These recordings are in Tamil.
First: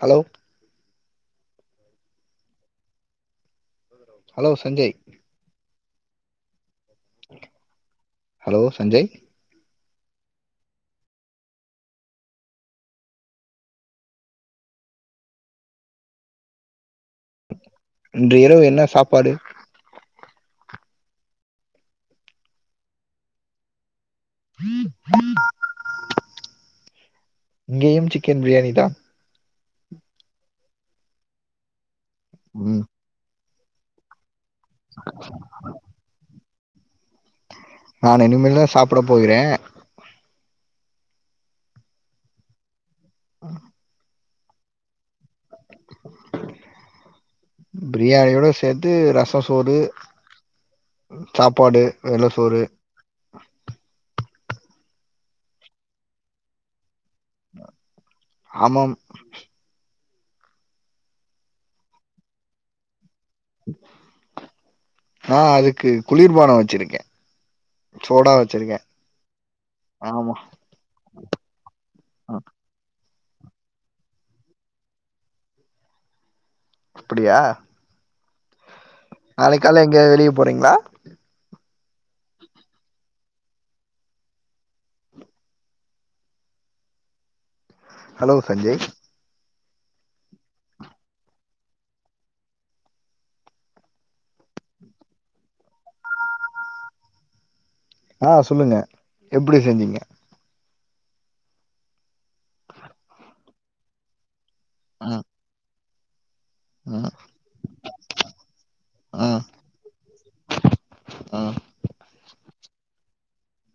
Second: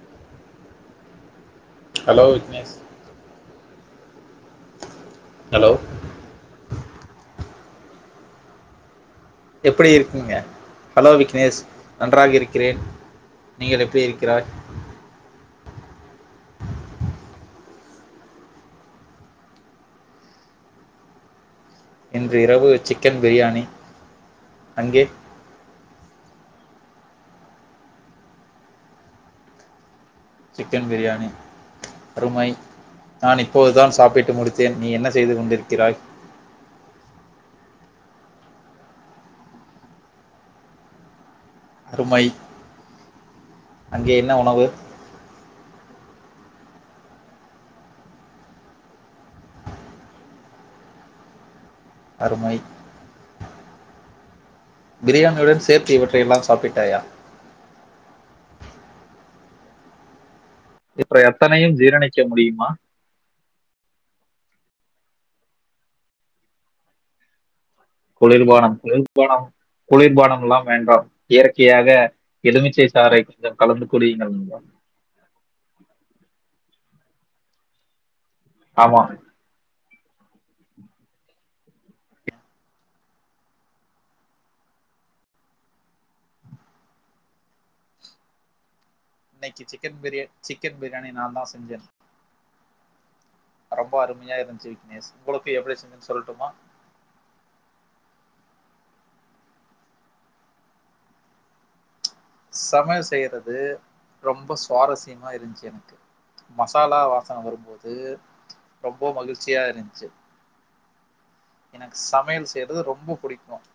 Hello hello Vignesh hello Sanjay hello hello Sanjay எப்படி இருக்குங்க ஹலோ விக்னேஷ் நன்றாக இருக்கிறேன் நீங்கள் எப்படி இருக்கிறாய் இன்று இரவு என்ன சாப்பாடு இன்று இரவு சிக்கன் பிரியாணி அங்கே இங்கயூம் சிக்கன் பிரியாணி தா சிக்கன் பிரியாணி அருமை ம் நான் இப்போதுதான் சாப்பிட்டு முடித் லோன் நீ என்ன செய்து கொண்டிருக்கிறாய் நான் இனிமேல் தான் சாப்பிட போகிறே அருமை அங்கே என்ன உணவு பிரியாணியோட சேர்த்து ரசோ சோறு சாப்பாடு வெள்ள அருமை சோறு பிரியாணியுடன் சேர்த்து இவற்றையெல்லாம் சாப்பிட்டாயா ஆமாம் இப்பற எத்தனையூம் ஜீரணிக்க முடியுமா ஆ அதுக்கு குளிர்பானோ வச்சிருக்கே குளிர்பானம் குளிர்பானம் ஆமா குளிர்பானம்லாம் வேண்டாம் இயற்கையாக ஆ, எலுமிச்சை சாறை கொஞ்சோ கலந்து குடியுங்கள் நண்பா அப்டியா ஆமா நாளைக்கு கால்ல எங்கயாவது வெளியே போறீங்களா ஹலோ சஞ்சய் இன்னிக்கு சி சிக்கன் பிரியாணி சிக்கன் பிரியாணி நான் தான் செஞ்சேன் ரொம்ப அருமையா இருந்துச்சு விக்னேஷ் உங்களுக்கு எப்டி செஞ்சோன்னு சொல்லுட்டுமா ஆ சொல்லுங்க எப்டி செஞ்சீங்க சமையல் செய்யறது ரொம்ப ம் சுவாரஸ்யமா இருந்துச்சு எனக்கு மசாலா ம் வாசனை வரும்போது ரொம்ப ம் மகிழ்ச்சியா இருந்ச்சு ம் எனக்கு சமையல் செய்யறது ரொம்ப புடிக்கும்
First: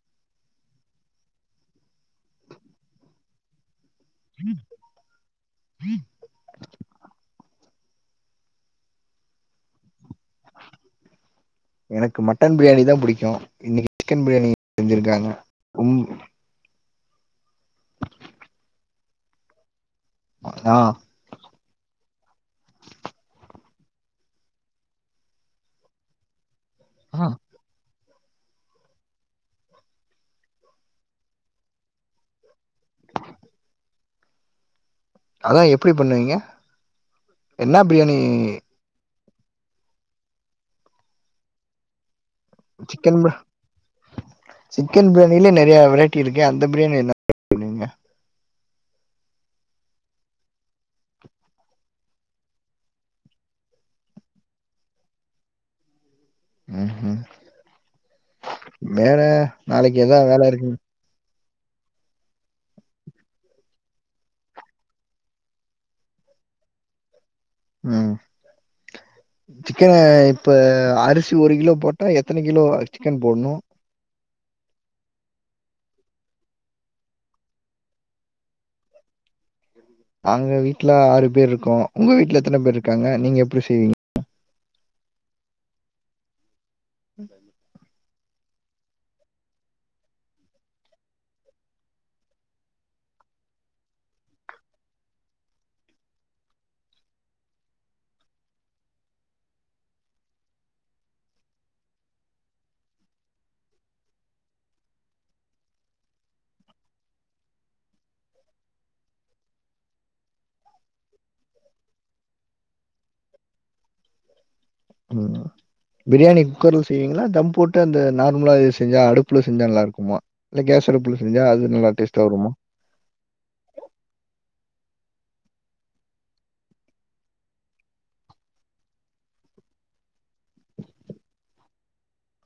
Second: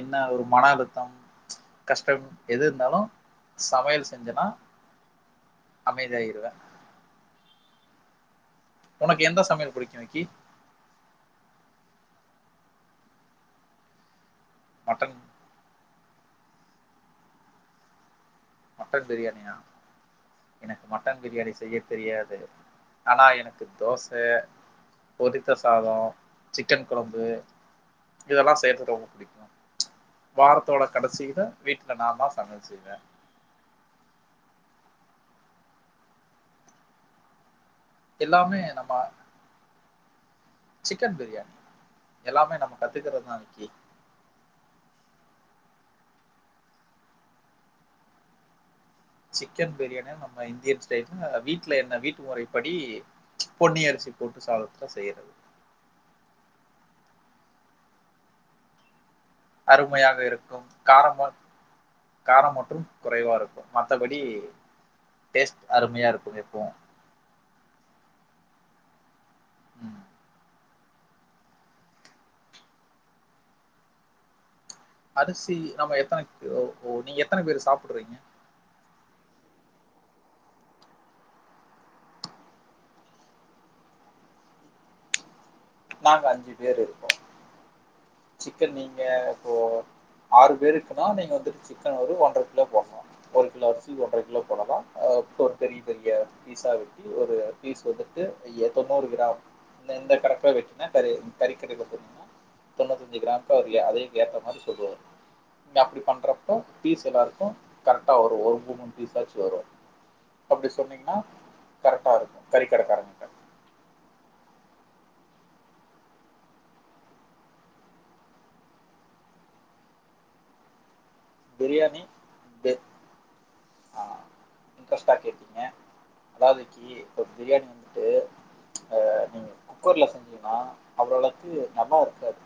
என்னா ஒரு மன அழுத்தம் கஷ்டம் எது இருந்தாலும் சமையல் செய்ஞ்சனா அமைதியாயிடுவோ உனக்கு எந்த சமையல் பிடிக்கும் விக்கி எனக்கு மட்டன் பிரியாணி தா பிடிக்கும் இன்னிக்கு சிக்கன் பிரியாணி மட்டன் செஞ்சிருக்காங்க ம் மட்டன் பிரியாணியா ஆ ட்டன் பிரியாணி செய்ய தெரியாது ஆனா எனக்கு தோச பொதித்த சாதம் சிக்கன் கொழம்பு ஆ இதெல்லா செய்யறது ரொம்ப புடிக்கும் வாரத்தோட கடைசில வீட்ல நா தா சமையல் செய்வே அத்தா எப்பிடி பண்ணுவீங்க என்னா பிரியாணி ஏ நம்ம சிக்கன் பிரியாணி எல்லாமே நா சிக்கன் பா சிக்கன் பிரியாணிலயே நெறைய வெரைட்டி இருக்கு அந்த பிரியாணி என்ன பண்ணுவீங்க சிக்கன் பிரியாணிய நம்ம இந்தியன் ஸ்டைல்ல வீட்ல என்ன வீட்டு முறைப்படி பொன்னி அரிசி போட்டு சாதத்துல செய்யறது ம்ம் மேல நாளைக்கு ஏதா வேலை இருக்குங் காரம்மோ காரம் மட்டும் குறைவா இருக்கும் மத்தபடி டேஸ்ட் அருமையா இருக்கும் எப்பவு ம் சிக்கன ம். இப்ப அரி சி ஒரு கிலோ போட்டா எத்தன கிலோ சிக்கன் போட்ணு அரிசி நம்ம எத்தனை ஓ நீங்க எத்தனை பேரு சாப்புட்றீங்க நாங்க வீட்ல ஆறு பேர் இருக்கோ உங்க வீட்ல எத்தனை பேர் இருக்காங்க நீங்க எப்டி செய்வீங்க நாங்க அஞ்சு பேரு [inaudible] சிக்கன் நீங்க இப்போ ஆறு பேருக்குன்னா நீங்க வந்துட்டு சிக்கன் ஒரு ஒன்ரைகிலோ போட்ணு ஒரு கிலோ அரிசிக்கு ஒன்ரை கிலோ போட்டாதா ஆ இப்ப பெரிய பெரிய பீஸா வெட்டி ஒரு பீஸ் வந்துட்டு எத்தனோர் கிராம் இந்த இந்த கணக்கா வெட்டுனா கறி கறிக்கடையில போனீனா தொண்ணூத்தஞ்சு கிராமக்கு அவரு அத ஏத்த மாறி சொல்லுவாரு நீங்க அப்டி பண்றப்போ பீஸ் எல்லாருக்கு கரெக்டா வரும் ஒரு மூன் மூனு பீஸ்சாச்சு வரும் அப்டி சொன்னீங்கன்னா கரெக்டா இருக்கும் கறி கடைக்காரன்கிட்ட ம் பிரியாணி குக்கர்ல செய்வீங்களா தம் போட்டு அந்த நார்மலா செஞ்சா அடுப்புல செஞ்சா நல்லா இருக்குமா இல்ல கேஸ் அடுப்புல செஞ்சா அது நல்லா பிரியாணி டேஸ்ட்டா வருமா இன்ட்ரெஸ்டா கேட்டீங்க அதாவது கி இப்ப பிரியாணி வந்துட்டு நீங்க குக்கர்ல செஞ்சீனா அவ்ளோளக்கு நல்லா இருக்காது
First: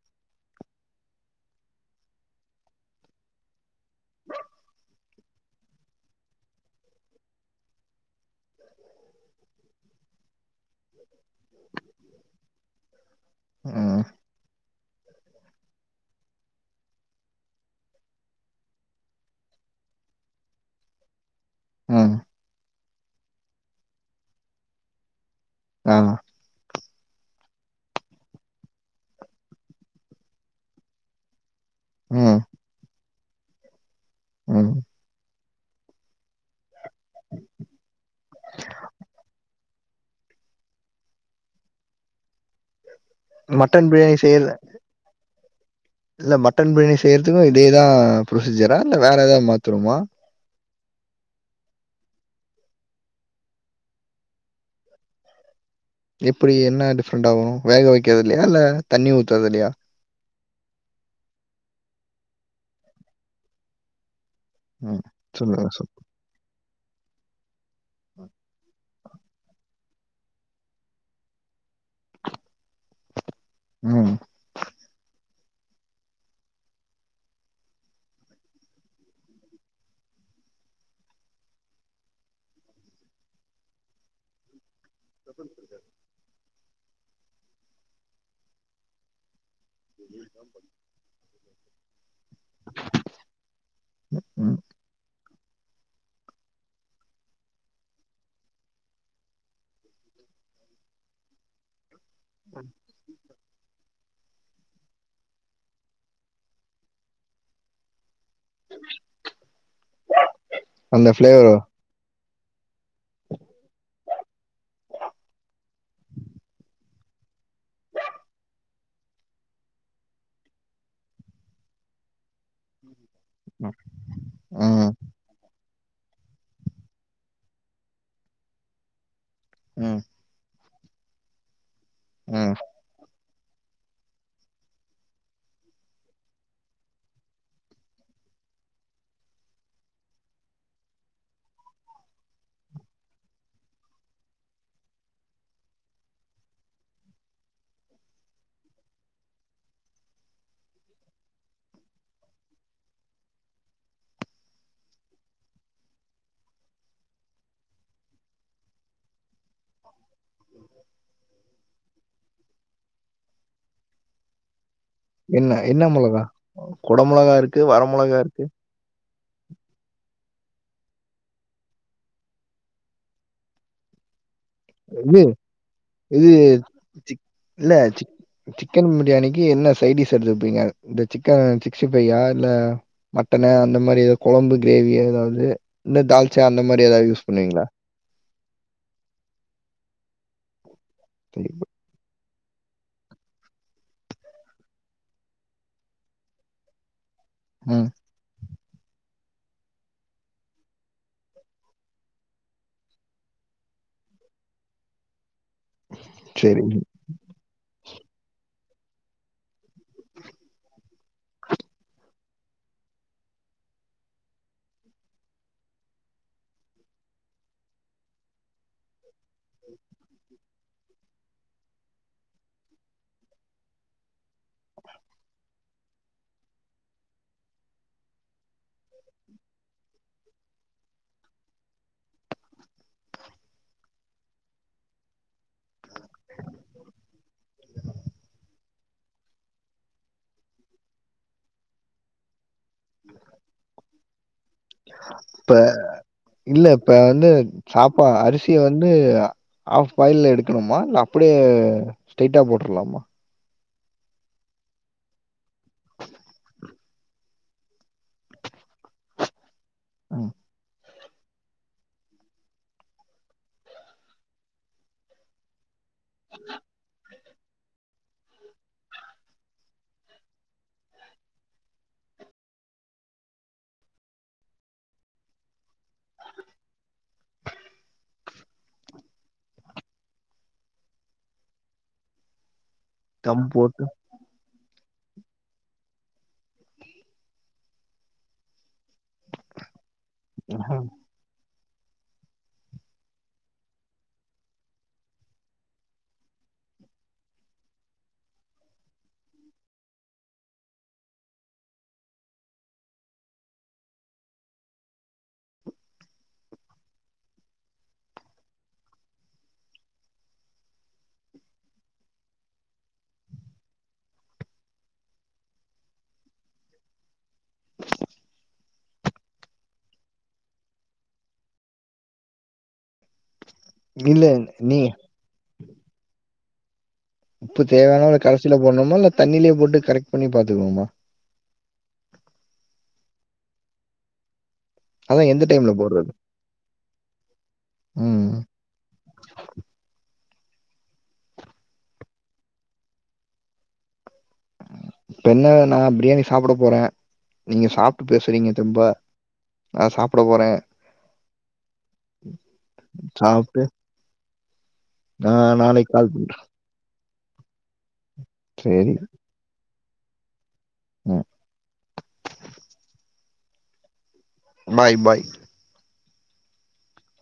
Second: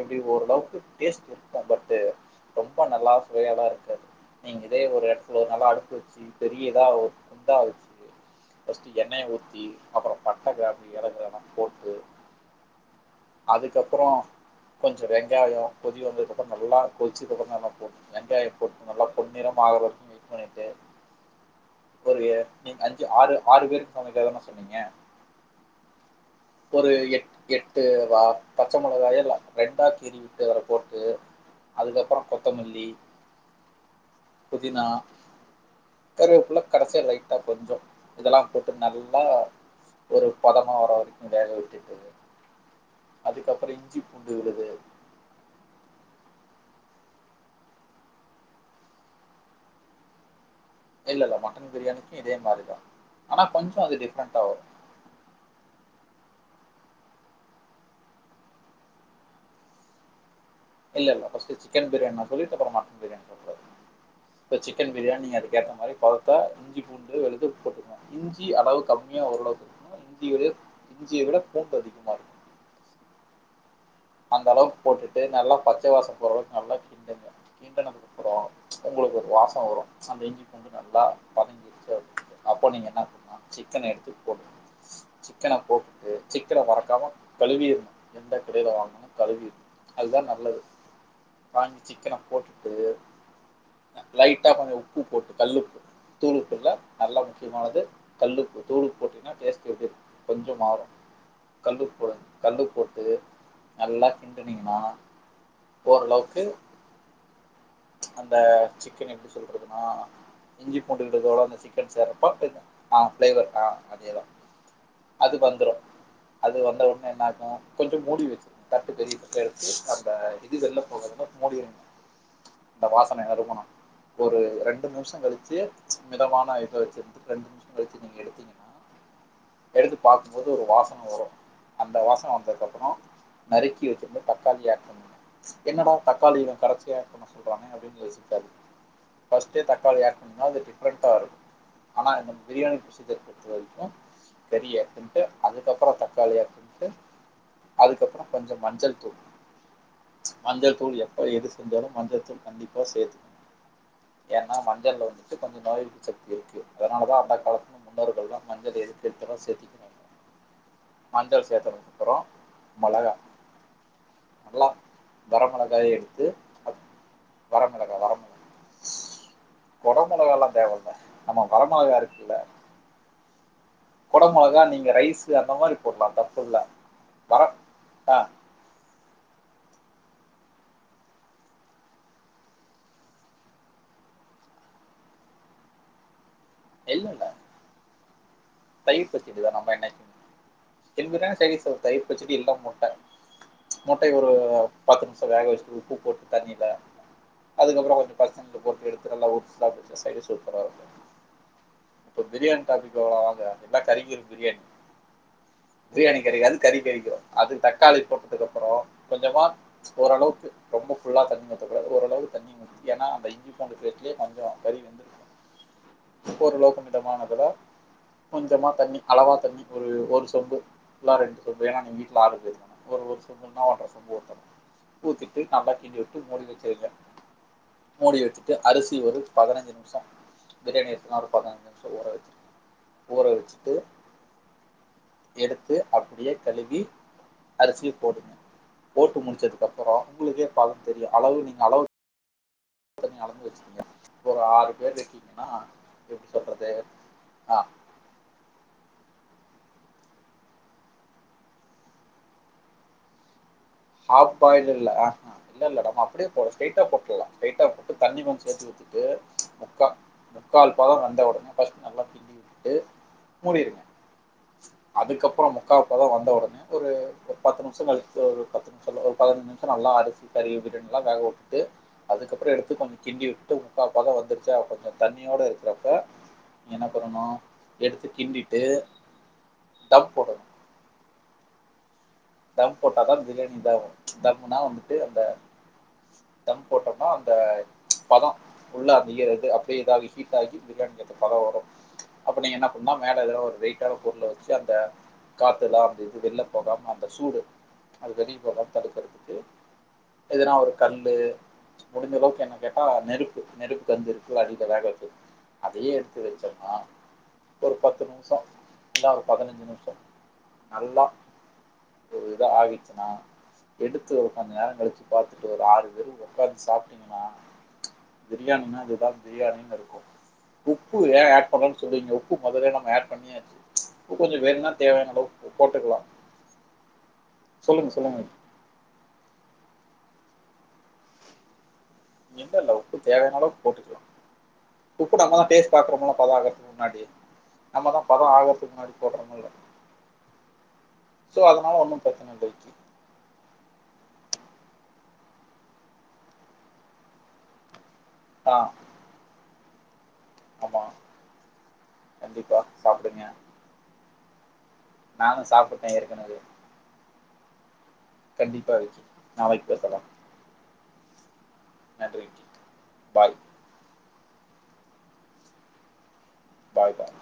எப்டி ஓரளவுக்கு டேஸ்ட் இருக்கும் பட்டு ரொம்ப நல்லா [unintelligible] எல்லா இருக்காது நீங்க இதே ஒரு எடத்துல ஒரு நல்ல அடுப்பு வச்சு பெரிய இதா குண்டாவ ச்சு ஃபர்ஸ்ட்டு எண்ணெய ஊத்தி அப்றோ பட்ட கிராம்பு ஏலக்கால்லா போட்டு ம் அதுக்கபறோ கொஞ்சோ வெங்காயம் கொதி வந்ததுக்கப்றோ நல்லா கொதிச்சக்கப்றோ நல்லா போட்ணு வெங்காயம் போட்டு நல்லா பொன்னிறமா ஆவற வரைக்கு வெயிட் பண்ணிட்டு ம் ஒருயே நீங்க அஞ்சு ஆறு ஆறு பேருக்கு சமைக்க தான சொன்னீங்க ஆ ஒரு எட் எட்டு ரா பச்ச மிளகாயோ [unintelligible] ரெண்டாக்கி கீறீட்டு அற போட்டு அதுக்கப்பறோ ம் கொத்தமல்லி ம் புதினா கருவேப்புள்ள கடைசியா லைட்டா கொஞ்சோ இதெல்லா போட்டு நல்லா ஒரு பதமா வர வரைக்கு வேக விட்டுட்டு [inaudible] அதுக்கப்பறோ மட்டன் இஞ்சி பிரியாணி பூண்டு செய்ய விழுது இல்ல மட்டன் பிரியாணி செய்றதுக்கு இதேதா ப்ரொசீஜரா இல்ல வேற ஏதாவது மாத்தனுமா இல்ல இல்ல மட்டன் பிரியாணிக்கு இதே மாறிதா ஆனா கொஞ்ச அது டிஃப்ரெண்ட்டா வரு எப்படி என்ன டிஃப்ரெண்ட்டா வரு வேக வைக்கறதுலயா இல்ல தண்ணி ஊத்துறதுலயா இல்ல இல்ல பஸ்ட் சிக்கன் பிரியாணின் சொல்லிட்டு அப்பற மட்டன் பிரியாணி சொல்ல கூாது இப்போ சிக்கன் ம். பிரியாணி சொல்லுங்க அதுக்கேத்த சொல் மாறி பௌத்தா இஞ்சி பூண்டு வெழுது உள்ள போட்டு ஆமா இஞ்சி அளவு கம்மியா ஓரளவுக்கு இருக்கனு இஞ்சிய விட இஞ்சிய விட பூண்டு அதிகமா இருக்கு ம் அந்தளவுக்கு போட்டுட்டு நல்லா பச்ச வாச போற அளவுக்கு நல்லா கிண்டுங்க கிண்டிணத்துக்கு அப்பறோ உங்களுக்கு ஒரு வாச வரு அந்த இஞ்சி பூண்டு நல்லா வந்தங்கிடுச்சு அப்ப நீங்க என்ன பண்ணலா சிக்கன எடுத்துட்டு போட் சிக்கன போட்டுட்டு சிக்கன மறக்காம கழுவிருணு எந்த கடையில வாங்க கழுவிருனு அதுதா நல்லது வாங்கி சிக்கன போட்டு [inaudible] லைட்டா ம். கொஞ்ச உப்பு போட்டு கல்லுப்பு தூளுப்புல்ல நல்லா முக்கியமானது கல்லுப்பு தூளுப்பு போட்டினா டேஸ்ட் எப்டி இருக்கு கொஞ்ச மாறு கல்லுப்பு போடுங்க கல்லுப்பு போட்டு நல்லா கிண்டுனீங்கன்னா ஓரளவுக்கு அந்த சிக்கன எப்படி சொல்றதுன்னா இஞ்சி பூண்டுகளோட அந்த சிக்கன் சிக்கன் சாப்ட்டோ அ ஃபிளேவர் அ அதேதா அது வந்துடு அது வந்த ஒனே என்னாகு கொஞ்ச மூடி வெசச்சுறு தட்டு பெரிய தட்டா எடுத்து அந்த இது வெள்ல போகாத மாரி மூடிர்னோ அந்த வாசன நறுபணு ம், ஒரு ரெண்டு ம், நிமிசோ கழிச்சு கொஞ்ச மிதமான இத வச்சிருந்து ரெண்டு நிமிஷ கலிச்சி நீங்க எடுத்தீங்கன்னா ம் போது ஒரு வாசனை வரு அந்த வாசனை ம். வந்ததுக்கப்பறோ நறுக்கி வச்சிறுந்து தக்காளிய ஆட் பண்ணணு என்னடா தக்காளி இவ கடைசியா ஆட் பண்ண சொல்றானே அப்டின்னு யோசிக்காதீங்க ஃபஸ்ட்டே தக்காளிய ஆட் பன்னோனா அது டிஃப்ரண்டா இருக்கோ ஆனா இந்த பிரியாணி விஷயத்த பொறுத்த வரைக்கு பெரிய துண்ட்டு அதுக்கப்பறோ தக்காளிய துன்ட்டு அதுக்கப்பறோ கொஞ்ச மஞ்சள் தூள் மஞ்சள் தூள் எப்ப எது செஞ்சாலு மஞ்சள் தூள் கண்டிப்பா சேத்துக்கனு ஏன்னா மஞ்சள்ள வந்துட்டு கொஞ்ச நோயெதிர்ப்பு சக்தி இருக்கு அதனாலதா அந்த காலத்து முன்னோர்கள் தா மஞ்சள்ளு கொஞ்சமா சேத்திக்கினோ மஞ்சள் சேத்ததுக்கப்பறோ மொளகா நல்லா என்ன என்ன வரமிளகாய மொளகா எடுத்து கொட மொளகா இருக்கு வர வரமிளகா மொளகா வரமிளகா இருக்கு கொட மொளகால்லா தேவல்ல நம்ம வர மொளகா இருக்குல்ல கொடமொளகா நீங்க இது ரைஸ்சு அந்த மாரி போடலா இது தப்புல்ல சிக் வரோ இல்ல சிக் ஆ சிக்கன் பிரியாணிக்கு என்ன சைடிஸ் எடுத்துப்பீங்க இந்த சிக்கன் சிக்ஸ்டி ஃபைய்யா இல்ல மட்டனு அந்த மாரி ஏத குழம்பு கிரேவி அதாவது இந்த தால்ச்சா அந்த மாரி இல்ல ஏதாவது இல்ல யூஸ் பண்ணுவீங்களா தயிர் பச்சடிதா நம்ம என்னைக்கு இனிமேதா சைடிஸ் ஒரு தயிர் பச்சடி இல்லனா முட்ட முட்டய ஒரு பத்து நிமிஷ வேக வச்சுட்டு உப்பு போட்டு தண்ணில ம். அதுக்கப்பறோ கொஞ்ச பச்ச தண்ணில போட்டு எடுத்து நல்லா உறிச்சி சாப்டா சைடிஸ் சூப்பர இருக்கு இப்போ பிரியாணி டாபிக் வருவோ வாங்க எல்லா கறிக்கிற பிரியாணி பிரியாணி கறிக்காது அது சரி. கறி கறிக்கு அது தக்காளி போட்டதுக்கப்பறோ கொஞ்சமா ஓரளவுக்கு ரொம்ப ஃபுல்லா தண்ணி ஊத்தக்கூடாது ஓரளவுக்கு தண்ணி ஏன்னா அந்த இஞ்சி பூண்டு பேஸ்ட்லயே கொஞ்ச கறி வெந்துருக் ஒரளவுக்கு மிதமானதுல கொஞ்சமா தண்ணி அளவா தண்ணி ஒரு ஒரு சொம்பு புல்லா ரெண்டு சொம்பு ஏன்னா நீங்க வீட்ல ஆறு பேர் தான ஒரு சொம்பு இல்லனா ஒன்ற சொம்பு ஊத்தணு ஊத்திட்டு நல்லா கிண்டி விட்டு மூடி வச்சிருந்தே மூடி வெச்சிட்டு அரிசி ஒரு பதினஞ்சு நிம்சோ பிரியாணி சுமார் ஒரு பதினஞ்சு நிம்ஷோ ஊற வச்சி ஊற வச்சிட்டு எடுத்து அப்படியே கலுவி அரிசிய போடுங்க போட்டு முடிச்சதுக்கப்பறோ உங்களுக்கே பதோ தெரியோ அளவு நீங்க அளவு சுட தண்ணிய அளந்து வச்சுக்குங்க ஒரு ஆறு பேர் இருக்கீங்கன்னா இப்ப எப்படி சொல்றது ஆ ப்பா அரிசிய வந்து ஆஃப் பாயில் எடுக்கணுமா இல்ல அப்டியே ஸ்ட்ரைட்டா போட்டுரலாமா ஹாஃப் பாயில் இல்ல ஆஃப் இல்ல மேடம் அப்டியே போடு ஸ்ட்ரைட்டா போட்லா ஸ்ட்ரைட்டா போட்டு தண்ணி கொஞ்ச சேத்து ஊத்திட்டு முக்கா ம். முக்கால் பொக வந்த வுடனே ஃபர்ஸ்ட் நல்லா கிண்டி விட்டு மூடிருங்க அதுக்கப்பரமு முக்காப் பதோ வந்த ஒடனே ஒரு பத்து நிமிஷ கழிச்சு ஒரு பத்து நிமிஷ இல்ல ஒரு பதினைந்து நிமிஷ நல்லா அரிசி கழுவி நல்லா வேக விட்டு அதுக்கப்பற எடுத்து கொஞ்ச கிண்டி வுட்டு முக்கா பத வந்துருச்சா கொஞ்ச தண்ணியோட இருக்கிறப்ப நீ என்ன பண்ணணு எடுத்து கிண்டிட்டு தம் போடணு தம் போட்டாதா தம் பிரியாணி போட்டு இதாவு தம்னா வந்துட்டு அந்த தம் போட்டோம்னா அந்த பத உள்ள அப்டியே இது அப்டியே இதாவி ஹீட் ஆகி ம். பிரியாணி க்கு அந்த பதோ வரு அப்ப நீங்க என்ன பண்ணுணா மேல எதோ ஒரு வெயிட்டான பொருள வச்சு அந்த காத்துலா அந்த இது வெல்ல போகாம அந்த சூடு அது வெளியே போகாம தடுக்றதுக்கு எதுனா ஒரு கல்லு முடிஞ்சளவுக்கு என்ன கேட்டா நெருப்பு நெருப்பு கங்கு இருக்குல அடில வேக வச்சு அதயே எடுத்து வச்சோம்ன்னா ஒரு பத்து நிமிஷோ இன்னா ஒரு பதினஞ்சு நிமிஷோ நல்லா எது ஆவிச்சுனா எடுத்து ஒரு கொஞ்ச நேர கழிச்சு பாத்துட்டு ஒரு ஆறு பேர் உக்காந்து சாப்ட்டிங்கன்னா பிரியாணி னா இதுதான் பிரியாணின்னு இருக்கு உப்பு ஏ ஆட் பண்ணலனு சொல்றீங்க உப்பு மொதலே நம்ம ஆட் பண்ணியாச்சு உப்பு இல்ல கொஞ்ச வேணுனா நீ தேவையானளவுக் போட்டுக்கலா உப்பு சொல்லுங்க தேவையானளவு சொல்லுங்க கடைசில போணுமா இல்ல தண்ணிலயே போட்டு கரெக்ட் பண்ணி பாத்துக்கணுமா இப்பல்ல உப்பு தேவையானளவு போட்டுக்கலா உப்பு அதான் நம்மதா எந்த டேஸ்ட் டைம்ல போடுறது? பாக்குறோமோ பதோ ஆகறதுக்கு முன்னாடி நம்ம தா பதோ ம். ஆகறதுக்கு முன்னாடி போடுறமில்ல சோ அதனால ஒன்னு பிரச்சன இல்லை இப்ப என்ன நா பிரியாணி சாப்பட போறே நீங்க சாப்ட்டு பேசுறீங்க ஆ தெம்பா நா சாப்ட போறே ஆமா கண்டிப்பா சாப்பிடுங்க சாப்ட்டு நா நானும் நாளைக்கு சாப்பிட்டேன் கால் பண்ற ஏற்கனவே கண்டிப்பா சரி. ஜி நாளைக்கு பேசலா ம் என்ன treat bye bye bye bye பாய்